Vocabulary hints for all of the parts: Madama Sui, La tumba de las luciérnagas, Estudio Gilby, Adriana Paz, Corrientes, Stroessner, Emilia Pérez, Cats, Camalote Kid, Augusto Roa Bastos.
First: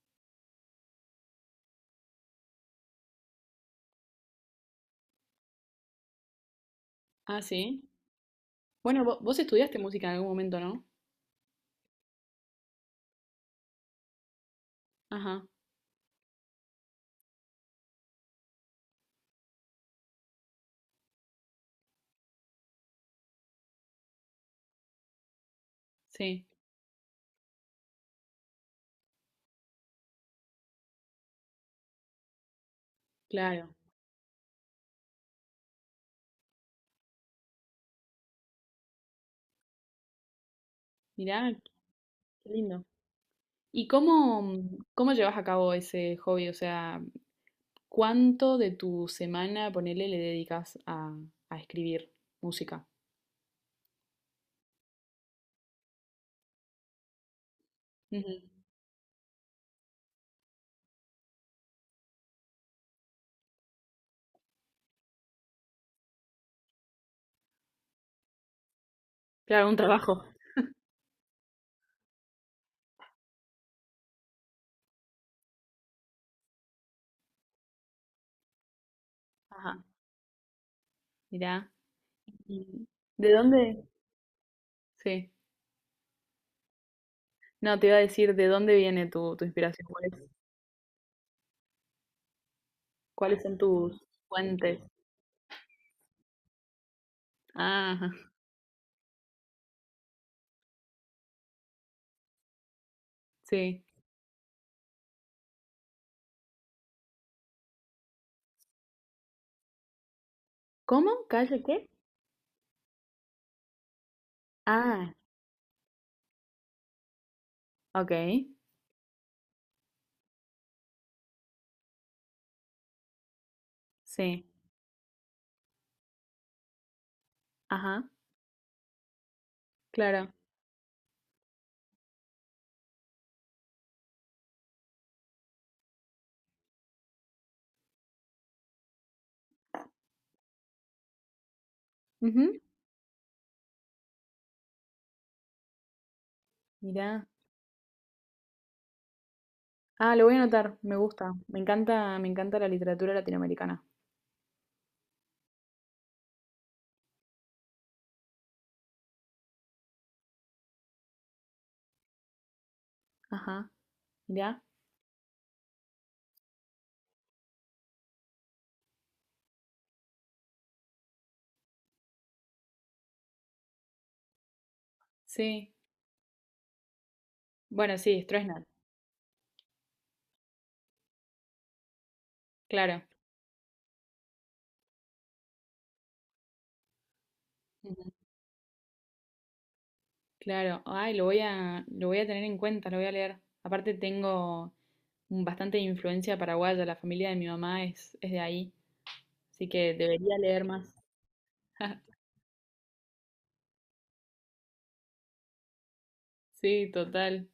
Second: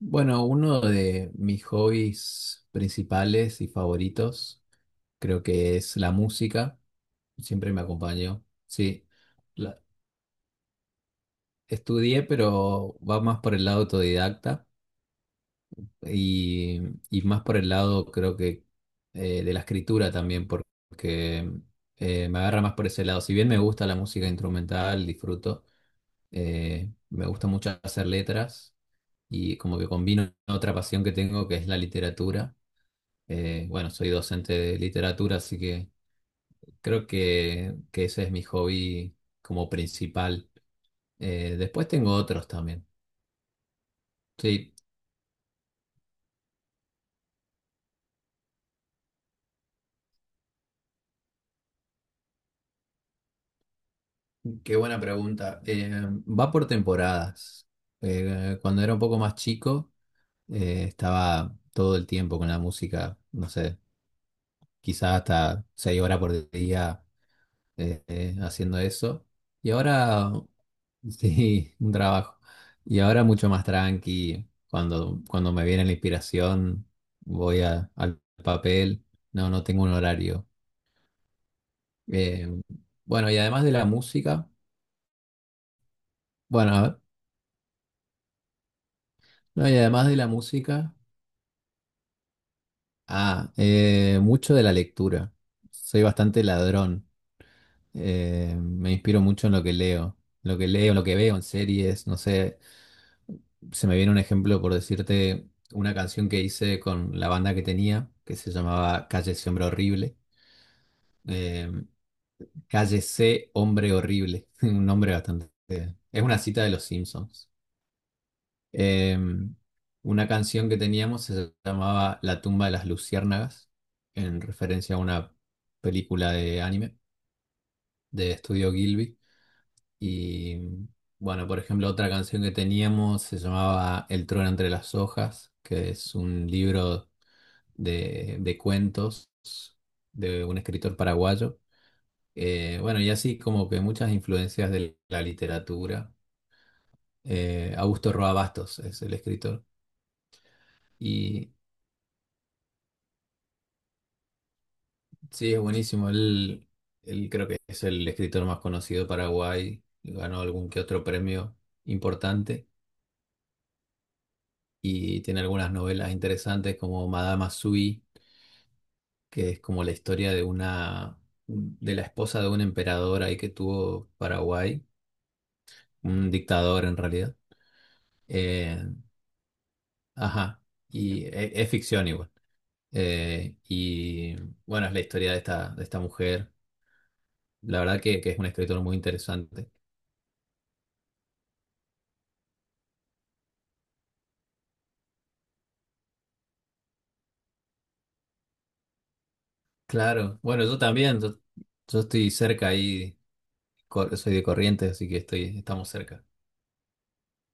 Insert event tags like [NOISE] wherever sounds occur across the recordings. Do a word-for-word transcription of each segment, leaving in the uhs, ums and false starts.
Bueno, uno de mis hobbies principales y favoritos creo que es la música. Ah, Siempre me sí. acompañó. Bueno, Sí, vo- vos, estudiaste La- música en algún momento, ¿no? estudié, pero va más por el lado autodidacta Ajá, y, y más por el lado creo que eh, de la escritura también, porque eh, me agarra más por ese lado. Si bien me gusta la música instrumental, disfruto, sí, eh, me gusta mucho hacer letras y como que combino otra pasión que tengo que es la literatura. Eh, claro. Bueno, soy docente de literatura, así que creo que, que ese es mi hobby como principal. Mirá, Eh, después tengo otros qué lindo. también. ¿Y cómo, Sí, cómo llevas a cabo ese hobby? O sea, ¿cuánto de tu semana, ponele, le dedicas a, a escribir música? qué buena pregunta. Eh, va por temporadas. Ujú. Eh, cuando era un poco más chico, eh, estaba todo el tiempo con la música, no sé, quizás hasta seis horas por día eh, eh, haciendo eso. Claro, Y un trabajo. ahora sí, un trabajo. Y ahora mucho más tranqui. Cuando, cuando me viene la inspiración, voy a- al papel. No, no Ajá, tengo un horario. mirá. Eh, ¿Y bueno, ¿De y además de dónde? la música, Sí. bueno, a ver, No, te iba a decir, ¿de dónde viene tu, tu no, y inspiración? además ¿Cuáles, de la música, cuáles ah, son tus eh, mucho de la fuentes? lectura. Soy bastante ladrón. Ah, Eh, me inspiro mucho en lo que leo. Lo que leo, lo que veo en series, no sé. sí. Se me viene un ejemplo por decirte una canción que hice con la banda que tenía, que se llamaba Calle ese hombre horrible. ¿Cómo? ¿Calle Eh, qué? Calle C hombre horrible, [LAUGHS] un nombre Ah, bastante. Es una cita de los Simpsons. ok. Eh, una canción que teníamos se llamaba La tumba de las luciérnagas, en Sí, referencia a una película de anime ajá, de Estudio Gilby. claro. Y mm, bueno, por ejemplo, otra canción que teníamos se llamaba El trueno entre las hojas, que es un libro de, de cuentos de un escritor paraguayo. Ujú. Eh, bueno, y así como que muchas influencias de la literatura. Mirá. Eh, Augusto Roa Bastos es el escritor. Ah, lo voy a anotar, me gusta. Y Me encanta, me encanta la literatura latinoamericana. sí, es buenísimo. Él, él creo que es el escritor más conocido de Paraguay. Ganó algún que otro premio importante. Ajá, mirá. Y tiene algunas novelas interesantes como Madama Sui, que es como la historia de una de la esposa de un emperador ahí que tuvo Paraguay, Sí. un dictador en realidad. Bueno, sí, Stroessner, Eh, ajá. Y e- es ficción igual. claro. Eh, y bueno, es la historia de esta, de esta mujer. La verdad Ujú. que, que es un escritor muy interesante. Claro. Ay, lo voy a, lo voy a tener en cuenta, lo voy a leer. Aparte tengo un- bastante influencia paraguaya, la familia de mi mamá es, es de ahí, así que debería Claro, leer bueno, yo más. también. Yo, yo [LAUGHS] estoy cerca ahí. Cor- soy de Corrientes, así que estoy, estamos cerca. Sí, total.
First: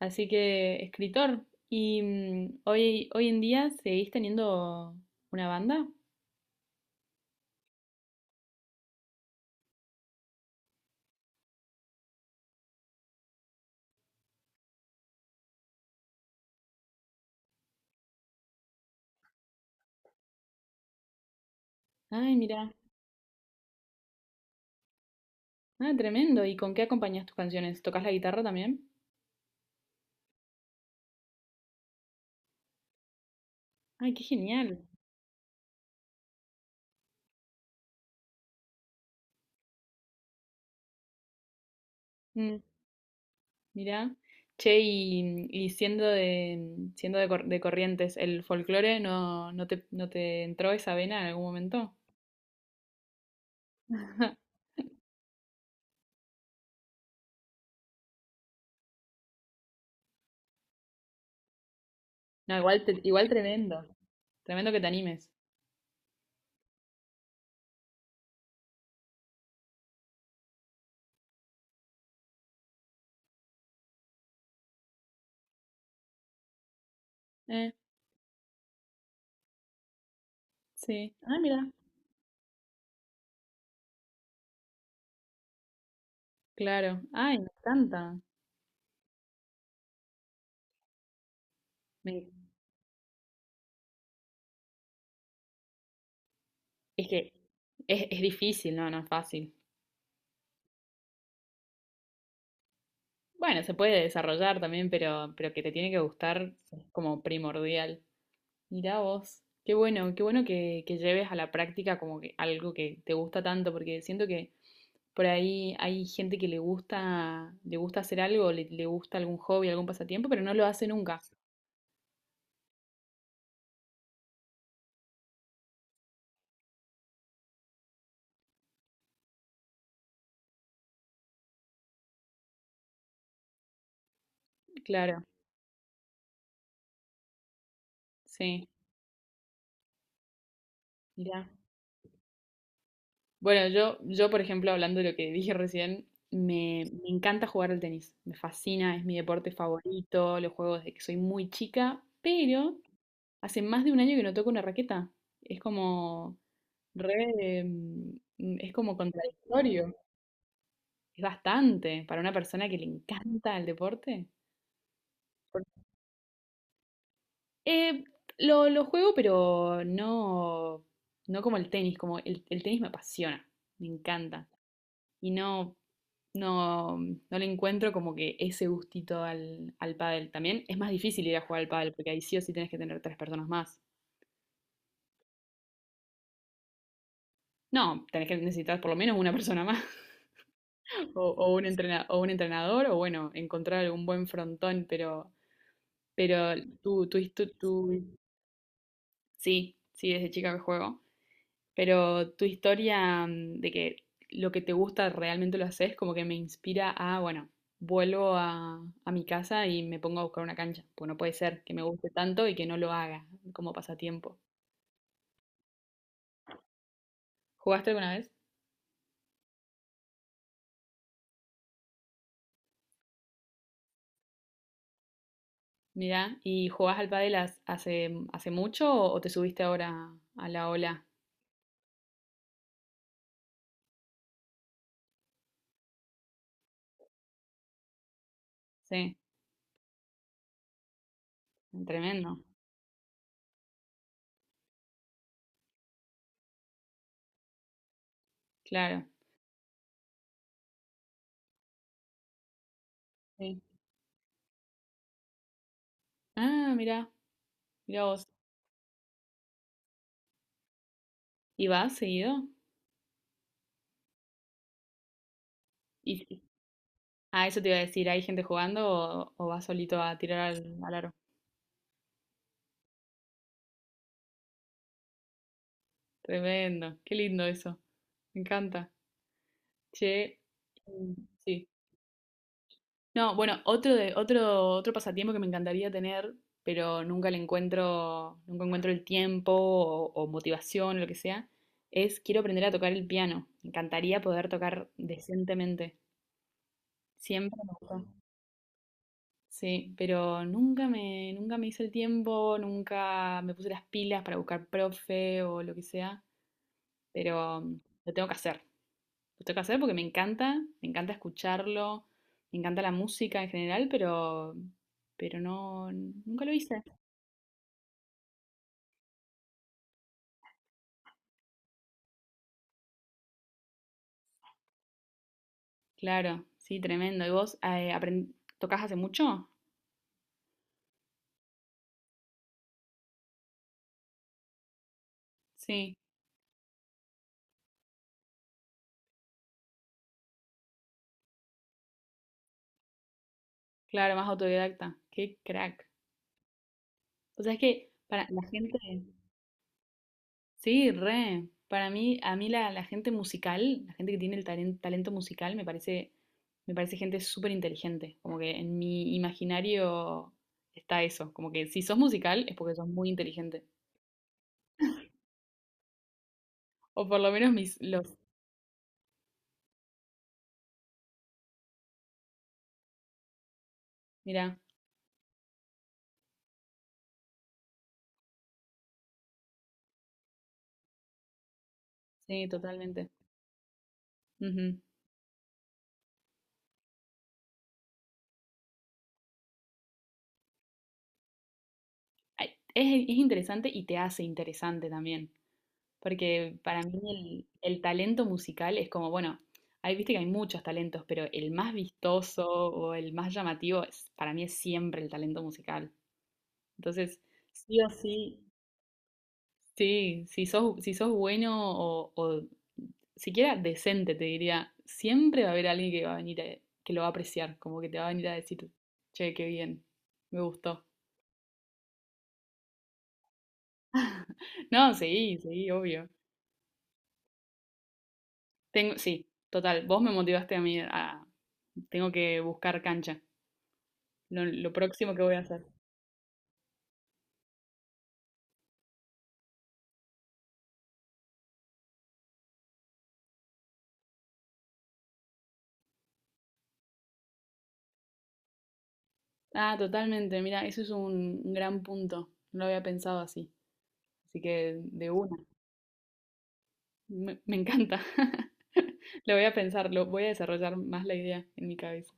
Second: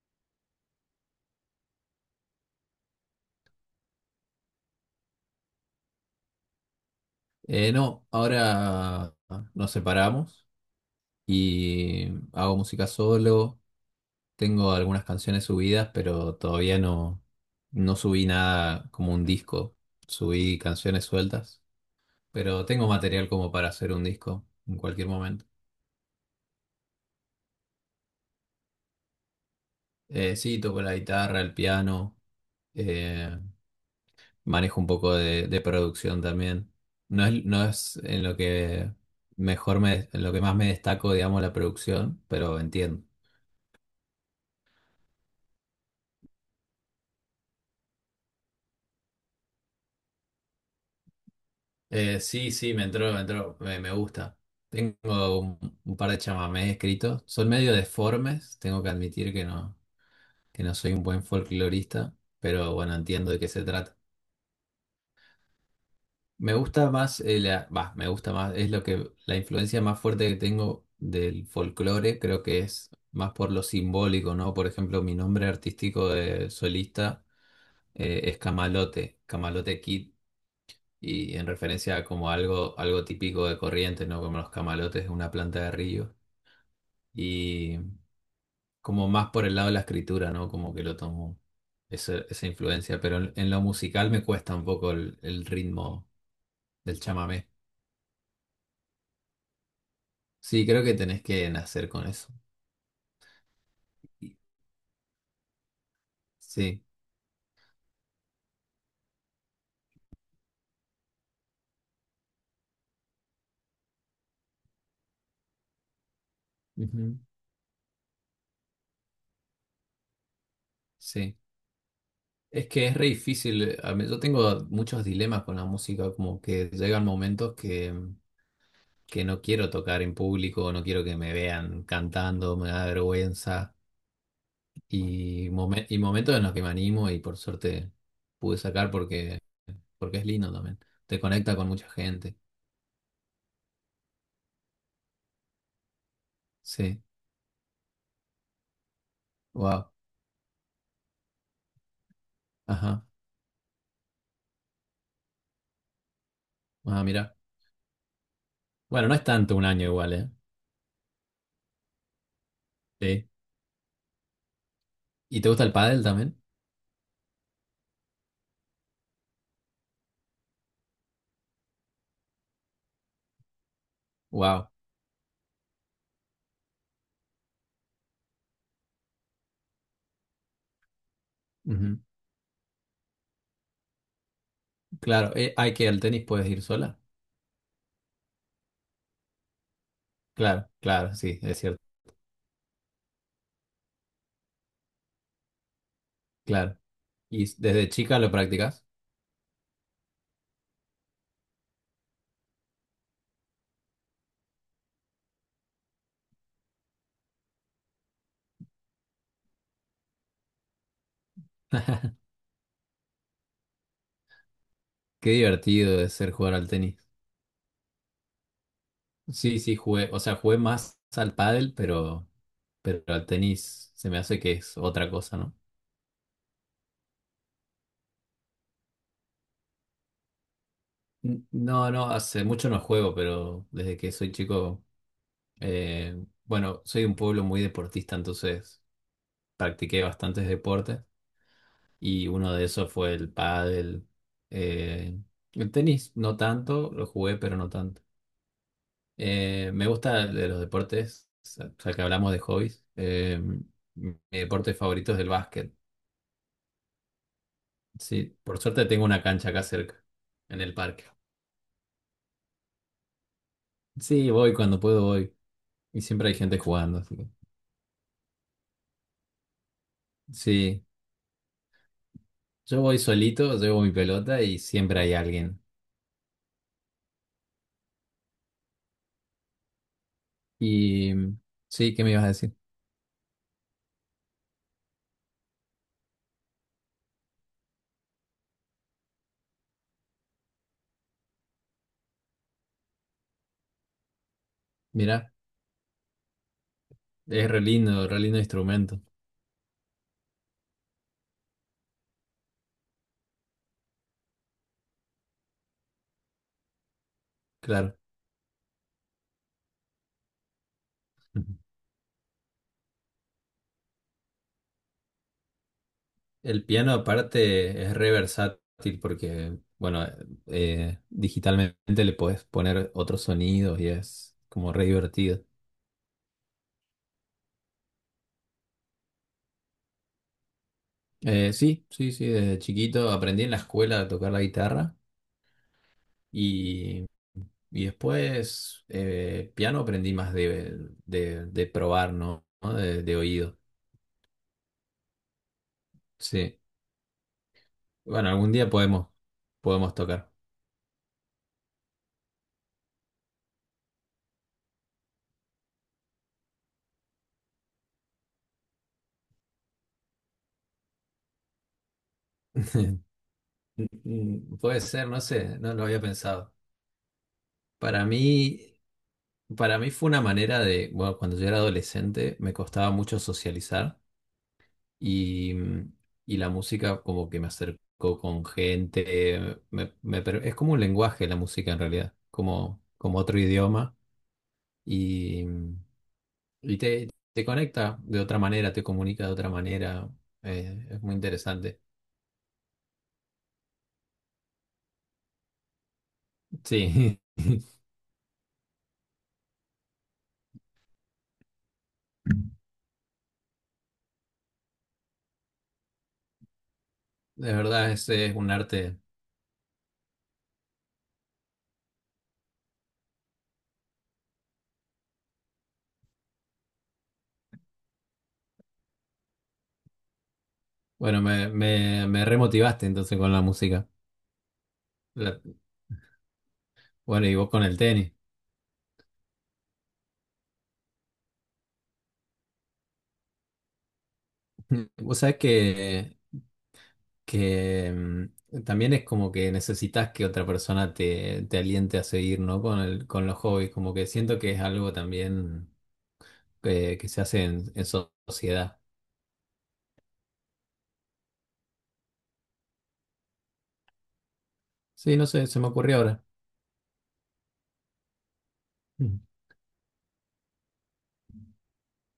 Así que, escritor, ¿y mm, hoy, hoy en día seguís teniendo una banda? Eh, no, ahora nos separamos y hago música solo. Tengo algunas canciones subidas, pero todavía no, no subí nada como un disco. Subí canciones sueltas, Ay, pero mira. tengo material como para hacer un disco en cualquier momento. Ah, tremendo. ¿Y con qué acompañas tus canciones? ¿Tocas la guitarra también? Eh, sí, toco la guitarra, el piano, eh, Ay, qué manejo genial. un poco de, de producción también. No es, no es en lo que mejor me, en lo que más me destaco, digamos, la producción, pero Mm, entiendo. mira. Che, y, y siendo de, siendo de, Cor- de Corrientes, ¿el folclore no, no te, no te entró esa vena en algún momento? Eh, sí, sí, me entró, me entró, me, me gusta. [LAUGHS] Tengo un, un par de chamamés escritos. Son medio deformes, tengo que admitir que no, que no soy un buen folclorista, No, pero igual, bueno, te- igual entiendo de qué se tremendo. trata. Tremendo que te animes. Me gusta más, eh, la, bah, me gusta más, es lo que la influencia más fuerte que tengo del folclore, creo que es más por lo simbólico, ¿no? Por ejemplo, mi nombre artístico de solista Eh, eh, es Camalote, Camalote Kid, sí. y Ah, en mira. referencia a como algo, algo típico de Corrientes, ¿no? Como los camalotes de una planta de río, Claro. Ay, me y encanta. como más por el lado de la escritura, ¿no? Como que lo tomo esa, Me- esa influencia, pero en, en lo musical me cuesta un poco el el ritmo del es que chamamé. es, es difícil, no, no es fácil. Sí, creo que tenés que nacer con eso. Bueno, se puede Y- desarrollar también, pero, pero que te tiene que gustar Sí, es como primordial. Mirá vos, qué bueno, qué bueno que, que lleves a la práctica como que algo que te gusta tanto, porque siento que por ahí hay gente que le ujú, gusta, le gusta hacer algo, le, le gusta algún hobby, algún pasatiempo, pero no lo hace nunca. sí. Es que es re difícil. eh, a mí- Yo tengo muchos dilemas con la música, como que llegan momentos que, que no quiero tocar en público, no quiero que me vean cantando, me da vergüenza. Claro, Y, momen- y momentos en los que me animo y por suerte pude sí, sacar porque, porque es lindo también. Te mirá. conecta con mucha gente. Bueno, yo, yo por ejemplo, hablando de lo que [LAUGHS] dije recién, me, Sí, me encanta jugar al tenis, me fascina, es mi deporte wow. favorito, lo juego desde que soy muy chica, pero Ajá. hace más de un año que no toco una raqueta. Es como Ah, mira. re, mm, es como Bueno, no es tanto un año contradictorio. igual, ¿eh? Es bastante para una persona que le Sí. encanta el deporte. ¿Y te gusta el pádel también? Eh, lo, lo juego, pero no, no como el tenis, como el, el tenis me apasiona, me encanta. Wow. Y no, no, no le encuentro como que ese gustito al, al pádel. También es más difícil ir a jugar al pádel, porque ahí sí o sí tenés que tener tres personas más. Claro, eh, hay que al tenis puedes ir sola. No, tenés que necesitar por lo menos una persona más. [LAUGHS] Claro, claro, O, sí, o es un cierto, entrena- o un entrenador, o bueno, encontrar algún buen frontón, pero, pero claro. tú tú his- ¿Y desde tu- chica lo practicas? sí, sí, desde chica que juego, pero tu historia, mm, de que lo que te gusta realmente lo haces, como que me inspira a, bueno, vuelvo a, a mi casa y me pongo a buscar una cancha, pues no puede ser que me guste [LAUGHS] tanto y que no lo haga como pasatiempo. Qué divertido es ser jugar al tenis. ¿Jugaste alguna vez? Sí, sí, jugué, o sea, jugué más al pádel, pero, pero al tenis se me hace que es otra cosa, ¿no? Mirá, ¿y jugás al pádel has- hace, mm, hace mucho o, o te subiste ahora a la ola? N- No, no, hace mucho no juego, pero desde que soy chico, eh, bueno, soy de un pueblo muy deportista, entonces Sí, practiqué bastantes deportes. Y tremendo, uno de esos fue el pádel. eh, el tenis, no tanto, lo jugué, pero no tanto. claro. Eh, me gusta de los deportes, o sea que hablamos de hobbies. eh, Sí. Mi deporte favorito es el básquet. Ah, mirá, mirá vos. Sí, por suerte tengo una cancha acá cerca, en el parque. ¿Y vas seguido? Sí, voy cuando puedo, voy. Y Y, siempre hay y- gente jugando, así que ah, eso te iba a decir, ¿hay gente jugando o, o vas solito a tirar al, sí, al aro? yo voy solito, llevo mi pelota y siempre hay alguien. Tremendo, qué lindo eso, me encanta. Che, mm, Y sí. sí, ¿qué me ibas a decir? No, bueno, otro de, otro, otro pasatiempo que me encantaría tener, pero nunca le encuentro, nunca encuentro el tiempo o, o motivación o lo que sea, es quiero aprender a tocar el piano. Me encantaría poder tocar Mirá, decentemente. es re Siempre me gustó. lindo, re lindo instrumento, Sí, pero nunca me, nunca me hice el tiempo, nunca me puse las pilas para buscar profe o lo que sea, pero mm, claro. lo tengo que hacer. Lo tengo que hacer porque me encanta, me encanta [LAUGHS] escucharlo, me encanta la música en general, pero, pero no, nunca lo El hice. piano aparte es re versátil porque, bueno, eh, digitalmente le podés poner otros sonidos y es como re divertido. Claro, sí, tremendo. ¿Y vos eh, apren- tocás hace mucho? Eh, sí, sí, sí, desde chiquito aprendí en la escuela a tocar la guitarra Sí, y, y después eh, piano aprendí más de, de, de probar, ¿no? ¿No? De, de oído. claro, más autodidacta. Qué crack. Sí. O sea, es que para Bueno, la algún día gente, podemos, podemos tocar. sí, re. Para mí, a mí la, la gente musical, la gente que tiene el talen- talento musical, me parece, me parece gente súper inteligente. Como que en mi imaginario está eso. Como que si sos musical es porque sos muy [LAUGHS] inteligente. Mm, Puede ser, no sé, no lo había pensado. O por lo menos mis, Para los, mí. Para mí fue una manera de, bueno, cuando yo era adolescente me costaba mucho socializar mirá, y, mm, y la música como que me acercó con gente, me- me per- es como un lenguaje la música en realidad, sí, como, totalmente. como otro idioma Ujú. y, mm, y te, te conecta de otra manera, te comunica de otra manera, eh, es muy interesante. Ay, Es, es interesante y te hace interesante también, porque para Sí, mí el, el [LAUGHS] talento musical es como, bueno, ahí viste que hay muchos talentos, pero el más vistoso o el más llamativo es, para mí es siempre el talento musical. Entonces, de sí o verdad ese es sí, un arte. sí, si sos, si sos bueno o, o siquiera decente, te diría, siempre va a haber alguien que va a venir a- que lo va a apreciar, como que te va a venir a decir, che, qué bien, me gustó. Bueno, me, me, me remotivaste entonces con la música. No, sí, La- sí, obvio. bueno, y vos con el tenis. Tengo, sí, total, vos me motivaste a mí a, tengo que buscar cancha, lo, lo próximo O que voy sea a hacer. que, que mm también es como que necesitas que otra persona te, te aliente a seguir, ¿no? Con el, con los hobbies, como que siento que es algo también que, que se hace en, en so- sociedad. Ah, totalmente, mira, eso es un, un gran punto, no lo había pensado así, así que de Sí, no una. sé, se me ocurrió ahora. Me, me encanta. [LAUGHS] Mm. Lo voy a pensar, lo voy a desarrollar más la idea en mi cabeza.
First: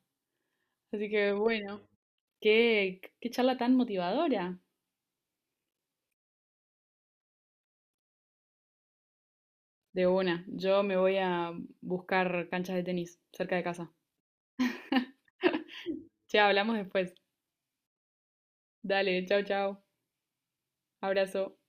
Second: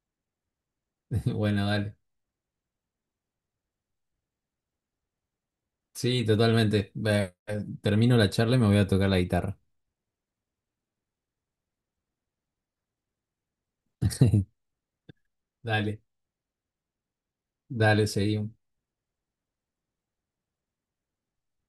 Así [LAUGHS] que Bueno, bueno, dale. qué, qué charla tan motivadora. Sí, totalmente. Ve- eh, Termino la charla y me voy a tocar la guitarra. De una, yo me voy a buscar canchas de tenis cerca de casa. [LAUGHS] [LAUGHS] Dale, Ya hablamos después. dale, seguimos. Dale, chao, chao. Abrazo.